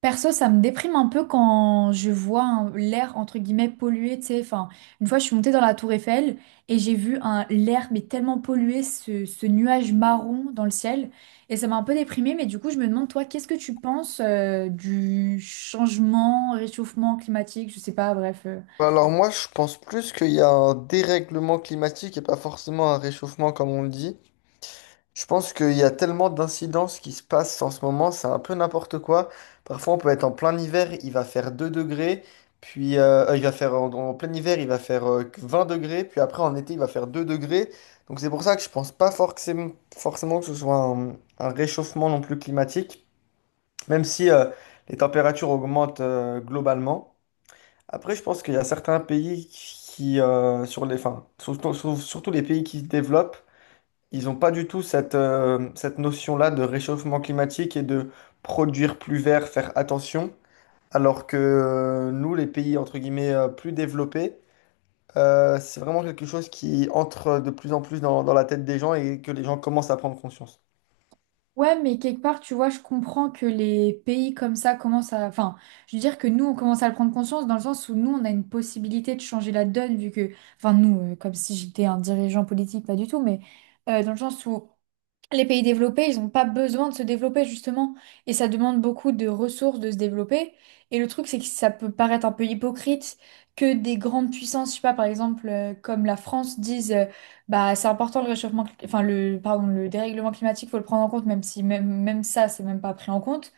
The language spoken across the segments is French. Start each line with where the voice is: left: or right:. right: Perso, ça me déprime un peu quand je vois l'air entre guillemets pollué, tu sais. Enfin, une fois, je suis montée dans la tour Eiffel et j'ai vu un l'air mais tellement pollué, ce nuage marron dans le ciel. Et ça m'a un peu déprimée, mais du coup, je me demande, toi, qu'est-ce que tu penses du changement, réchauffement climatique, je sais pas, bref.
left: Alors moi, je pense plus qu'il y a un dérèglement climatique et pas forcément un réchauffement comme on le dit. Je pense qu'il y a tellement d'incidences qui se passent en ce moment, c'est un peu n'importe quoi. Parfois, on peut être en plein hiver, il va faire 2 degrés, puis il va faire en plein hiver, il va faire que 20 degrés, puis après en été, il va faire 2 degrés. Donc c'est pour ça que je pense pas forcément que ce soit un réchauffement non plus climatique, même si les températures augmentent globalement. Après, je pense qu'il y a certains pays qui, sur les, enfin, surtout, surtout les pays qui se développent, ils n'ont pas du tout cette, cette notion-là de réchauffement climatique et de produire plus vert, faire attention. Alors que nous, les pays, entre guillemets, plus développés, c'est vraiment quelque chose qui entre de plus en plus dans la tête des gens et que les gens commencent à prendre conscience.
right: Ouais, mais quelque part, tu vois, je comprends que les pays comme ça commencent à... Enfin, je veux dire que nous, on commence à le prendre conscience dans le sens où nous, on a une possibilité de changer la donne, vu que... Enfin, nous, comme si j'étais un dirigeant politique, pas du tout, mais dans le sens où... Les pays développés, ils n'ont pas besoin de se développer justement, et ça demande beaucoup de ressources de se développer. Et le truc, c'est que ça peut paraître un peu hypocrite que des grandes puissances, je sais pas, par exemple, comme la France, disent, bah c'est important le réchauffement, enfin le, pardon, le dérèglement climatique, faut le prendre en compte, même si même ça, c'est même pas pris en compte.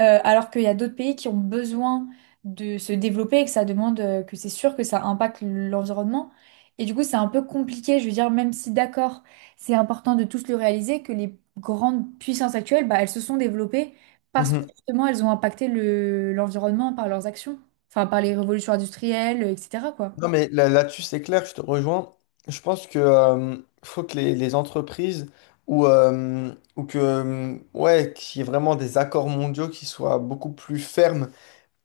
right: Alors qu'il y a d'autres pays qui ont besoin de se développer et que ça demande, que c'est sûr que ça impacte l'environnement. Et du coup, c'est un peu compliqué, je veux dire, même si d'accord, c'est important de tous le réaliser, que les grandes puissances actuelles, bah, elles se sont développées parce que
left: Mhm.
right: justement, elles ont impacté l'environnement par leurs actions, enfin par les révolutions industrielles, etc., quoi.
left: Non, mais là-dessus, c'est clair, je te rejoins. Je pense que faut que les entreprises ou que ouais, qu'il y ait vraiment des accords mondiaux qui soient beaucoup plus fermes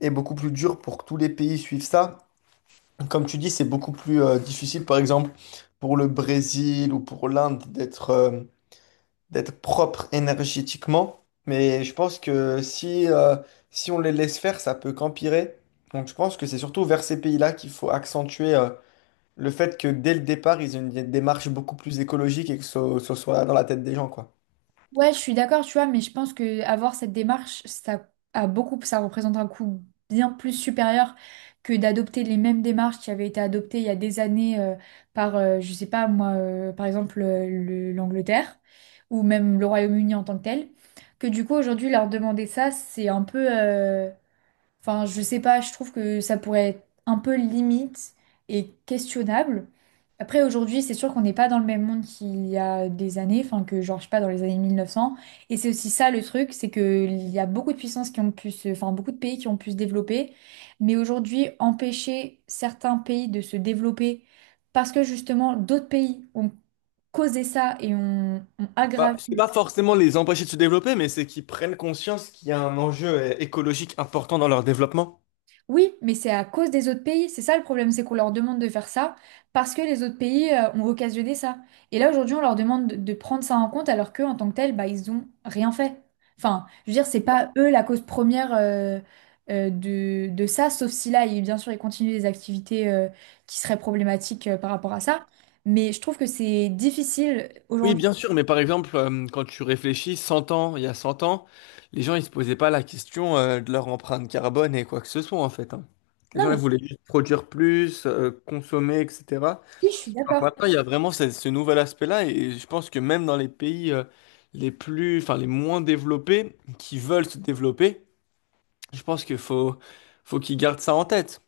left: et beaucoup plus durs pour que tous les pays suivent ça. Comme tu dis, c'est beaucoup plus difficile, par exemple, pour le Brésil ou pour l'Inde d'être propre énergétiquement. Mais je pense que si on les laisse faire, ça peut qu'empirer. Donc je pense que c'est surtout vers ces pays-là qu'il faut accentuer. Le fait que dès le départ, ils aient une démarche beaucoup plus écologique et que ce soit dans la tête des gens, quoi.
right: Ouais, je suis d'accord, tu vois, mais je pense que avoir cette démarche, ça a beaucoup, ça représente un coût bien plus supérieur que d'adopter les mêmes démarches qui avaient été adoptées il y a des années, par, je sais pas moi, par exemple l'Angleterre ou même le Royaume-Uni en tant que tel. Que du coup aujourd'hui leur demander ça, c'est un peu, enfin, je sais pas, je trouve que ça pourrait être un peu limite et questionnable. Après, aujourd'hui, c'est sûr qu'on n'est pas dans le même monde qu'il y a des années, enfin que genre, je sais pas, dans les années 1900. Et c'est aussi ça le truc, c'est qu'il y a beaucoup de puissances qui ont pu se... enfin beaucoup de pays qui ont pu se développer. Mais aujourd'hui, empêcher certains pays de se développer parce que justement, d'autres pays ont causé ça et ont
left: Bah,
right: aggravé.
left: c'est pas forcément les empêcher de se développer, mais c'est qu'ils prennent conscience qu'il y a un enjeu écologique important dans leur développement.
right: Oui, mais c'est à cause des autres pays. C'est ça le problème, c'est qu'on leur demande de faire ça parce que les autres pays ont occasionné ça. Et là, aujourd'hui, on leur demande de prendre ça en compte alors qu'eux, en tant que tel, bah, ils ont rien fait. Enfin, je veux dire, c'est pas eux la cause première de ça, sauf si là, bien sûr, ils continuent des activités qui seraient problématiques par rapport à ça. Mais je trouve que c'est difficile
left: Oui,
right: aujourd'hui.
left: bien sûr, mais par exemple, quand tu réfléchis 100 ans, il y a 100 ans, les gens ils se posaient pas la question de leur empreinte carbone et quoi que ce soit en fait. Hein. Les
right: Non,
left: gens ils
right: mais
left: voulaient juste produire plus, consommer, etc.
right: oui, je suis d'accord.
left: Maintenant, il y a vraiment ce nouvel aspect-là, et je pense que même dans les pays les plus, enfin les moins développés, qui veulent se développer, je pense qu'il faut qu'ils gardent ça en tête.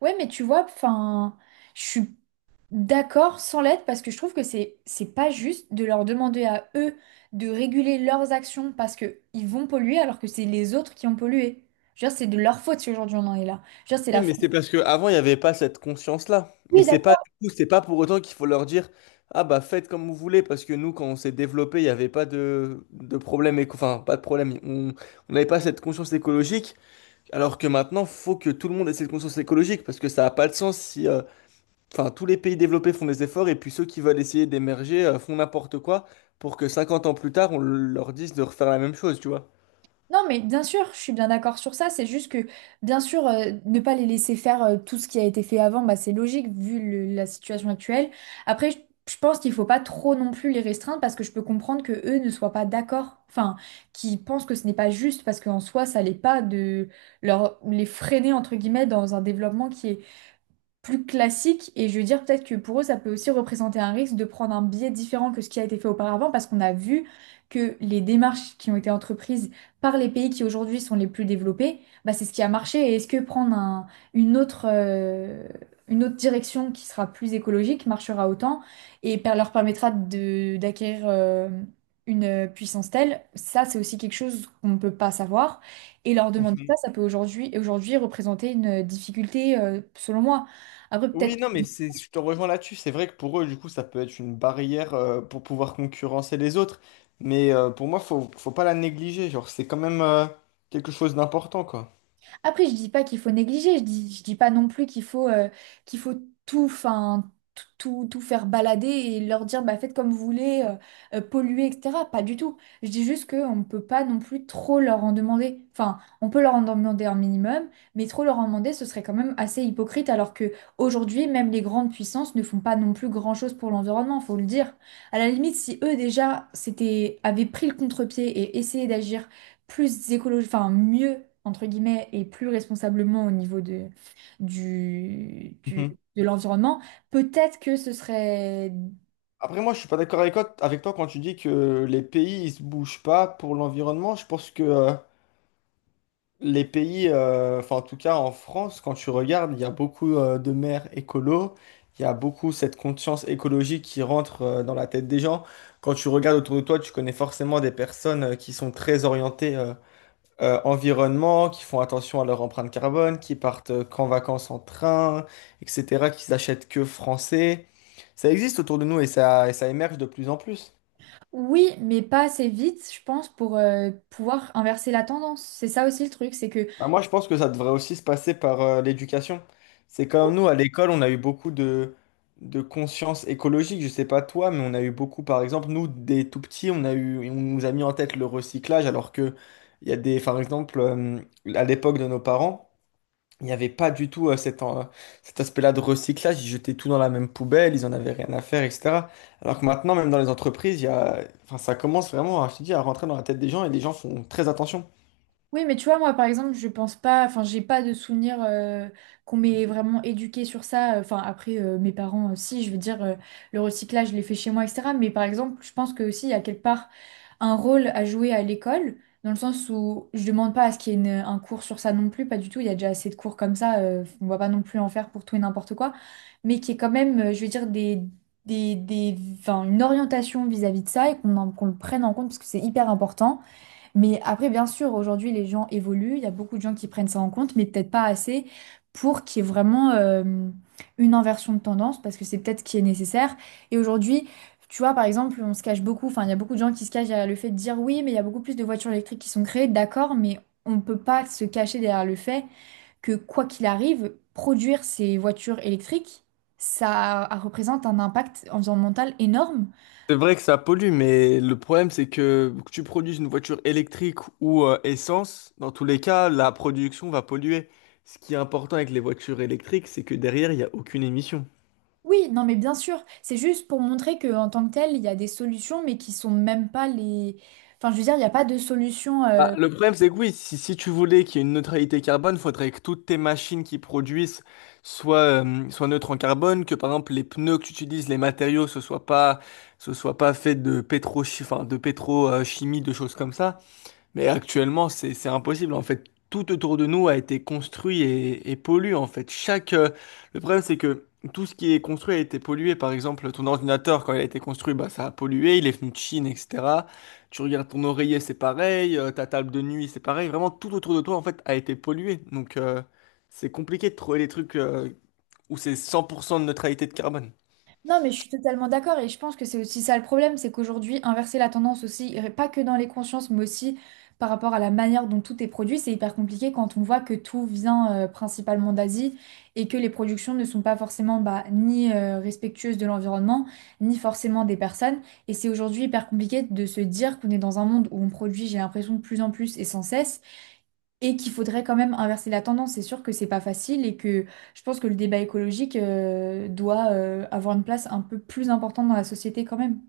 right: Ouais, mais tu vois, enfin, je suis d'accord sans l'aide parce que je trouve que c'est pas juste de leur demander à eux de réguler leurs actions parce que ils vont polluer alors que c'est les autres qui ont pollué. Je veux dire, c'est de leur faute si aujourd'hui on en est là. Je veux dire, c'est
left: Oui,
right: la
left: mais
right: faute.
left: c'est parce qu'avant, il n'y avait pas cette conscience-là. Et c'est pas, du coup, c'est pas pour autant qu'il faut leur dire, ah bah faites comme vous voulez, parce que nous, quand on s'est développé, il n'y avait pas de problème, enfin pas de problème, on n'avait pas cette conscience écologique, alors que maintenant, faut que tout le monde ait cette conscience écologique, parce que ça n'a pas de sens si... enfin, tous les pays développés font des efforts et puis ceux qui veulent essayer d'émerger font n'importe quoi pour que 50 ans plus tard, on leur dise de refaire la même chose, tu vois.
right: Non, mais bien sûr, je suis bien d'accord sur ça. C'est juste que, bien sûr, ne pas les laisser faire tout ce qui a été fait avant, bah, c'est logique vu la situation actuelle. Après, je pense qu'il faut pas trop non plus les restreindre parce que je peux comprendre que eux ne soient pas d'accord, enfin, qu'ils pensent que ce n'est pas juste parce qu'en soi, ça l'est pas de leur les freiner entre guillemets dans un développement qui est plus classique et je veux dire peut-être que pour eux ça peut aussi représenter un risque de prendre un biais différent que ce qui a été fait auparavant parce qu'on a vu que les démarches qui ont été entreprises par les pays qui aujourd'hui sont les plus développés, bah c'est ce qui a marché et est-ce que prendre une autre, euh, une autre direction qui sera plus écologique marchera autant et leur permettra d'acquérir une puissance telle, ça c'est aussi quelque chose qu'on ne peut pas savoir et leur demander ça,
left: Mhm.
right: ça peut aujourd'hui représenter une difficulté selon moi. Après,
left: Oui,
right: peut-être.
left: non, mais c'est, je te rejoins là-dessus. C'est vrai que pour eux, du coup, ça peut être une barrière pour pouvoir concurrencer les autres. Mais pour moi, faut pas la négliger. Genre, c'est quand même quelque chose d'important, quoi.
right: Après, je dis pas qu'il faut négliger, je dis pas non plus qu'il faut tout, enfin, tout faire balader et leur dire, bah, faites comme vous voulez, polluer, etc. Pas du tout. Je dis juste qu'on ne peut pas non plus trop leur en demander. Enfin, on peut leur en demander un minimum, mais trop leur en demander, ce serait quand même assez hypocrite, alors que aujourd'hui, même les grandes puissances ne font pas non plus grand-chose pour l'environnement, faut le dire. À la limite, si eux déjà s'étaient, avaient pris le contre-pied et essayé d'agir plus écologique, enfin mieux, entre guillemets, et plus responsablement au niveau du, du-
left: Mhm.
right: de l'environnement, peut-être que ce serait
left: Après, moi, je suis pas d'accord avec toi quand tu dis que les pays, ils se bougent pas pour l'environnement. Je pense que les pays, enfin en tout cas en France, quand tu regardes, il y a beaucoup de maires écolos, il y a beaucoup cette conscience écologique qui rentre dans la tête des gens. Quand tu regardes autour de toi, tu connais forcément des personnes qui sont très orientées environnement, qui font attention à leur empreinte carbone, qui partent qu'en vacances en train, etc., qui s'achètent que français. Ça existe autour de nous et ça émerge de plus en plus.
right: oui, mais pas assez vite, je pense, pour pouvoir inverser la tendance. C'est ça aussi le truc, c'est que
left: Bah, moi, je pense que ça devrait aussi se passer par l'éducation. C'est comme nous, à l'école, on a eu beaucoup de conscience écologique. Je sais pas toi, mais on a eu beaucoup, par exemple, nous, des tout petits, on a eu, on nous a mis en tête le recyclage, alors que il y a des, par exemple, à l'époque de nos parents, il n'y avait pas du tout cet aspect-là de recyclage. Ils jetaient tout dans la même poubelle, ils en avaient rien à faire, etc. Alors que maintenant, même dans les entreprises, il y a, enfin, ça commence vraiment, je te dis, à rentrer dans la tête des gens et les gens font très attention.
right: oui, mais tu vois, moi, par exemple, je pense pas, enfin, j'ai pas de souvenir qu'on m'ait vraiment éduqué sur ça. Enfin, après, mes parents aussi, je veux dire, le recyclage, je l'ai fait chez moi, etc. Mais par exemple, je pense que aussi, à quelque part un rôle à jouer à l'école, dans le sens où je demande pas à ce qu'il y ait un cours sur ça non plus, pas du tout, il y a déjà assez de cours comme ça, on va pas non plus en faire pour tout et n'importe quoi, mais qui est quand même, je veux dire, des, enfin, une orientation vis-à-vis de ça et qu'on le prenne en compte parce que c'est hyper important. Mais après, bien sûr, aujourd'hui, les gens évoluent, il y a beaucoup de gens qui prennent ça en compte, mais peut-être pas assez pour qu'il y ait vraiment une inversion de tendance, parce que c'est peut-être ce qui est nécessaire. Et aujourd'hui, tu vois, par exemple, on se cache beaucoup, enfin, il y a beaucoup de gens qui se cachent derrière le fait de dire oui, mais il y a beaucoup plus de voitures électriques qui sont créées, d'accord, mais on ne peut pas se cacher derrière le fait que, quoi qu'il arrive, produire ces voitures électriques, ça représente un impact environnemental énorme.
left: C'est vrai que ça pollue, mais le problème, c'est que tu produises une voiture électrique ou essence, dans tous les cas, la production va polluer. Ce qui est important avec les voitures électriques, c'est que derrière, il n'y a aucune émission.
right: Oui, non, mais bien sûr, c'est juste pour montrer que en tant que tel, il y a des solutions, mais qui sont même pas les. Enfin, je veux dire, il n'y a pas de solution
left: Bah,
right: euh,
left: le problème, c'est que oui, si tu voulais qu'il y ait une neutralité carbone, il faudrait que toutes tes machines qui produisent soient neutres en carbone, que par exemple les pneus que tu utilises, les matériaux, ce soit pas fait de pétro, enfin, de pétrochimie, de choses comme ça. Mais actuellement, c'est impossible. En fait, tout autour de nous a été construit et pollué. En fait, chaque le problème, c'est que tout ce qui est construit a été pollué. Par exemple, ton ordinateur, quand il a été construit, bah, ça a pollué. Il est venu de Chine, etc. Tu regardes ton oreiller, c'est pareil. Ta table de nuit, c'est pareil. Vraiment, tout autour de toi, en fait, a été pollué. Donc, c'est compliqué de trouver des trucs où c'est 100% de neutralité de carbone.
right: Non, mais je suis totalement d'accord et je pense que c'est aussi ça le problème, c'est qu'aujourd'hui, inverser la tendance aussi, et pas que dans les consciences, mais aussi par rapport à la manière dont tout est produit, c'est hyper compliqué quand on voit que tout vient principalement d'Asie et que les productions ne sont pas forcément bah, ni respectueuses de l'environnement, ni forcément des personnes. Et c'est aujourd'hui hyper compliqué de se dire qu'on est dans un monde où on produit, j'ai l'impression, de plus en plus et sans cesse et qu'il faudrait quand même inverser la tendance. C'est sûr que c'est pas facile et que je pense que le débat écologique doit avoir une place un peu plus importante dans la société quand même.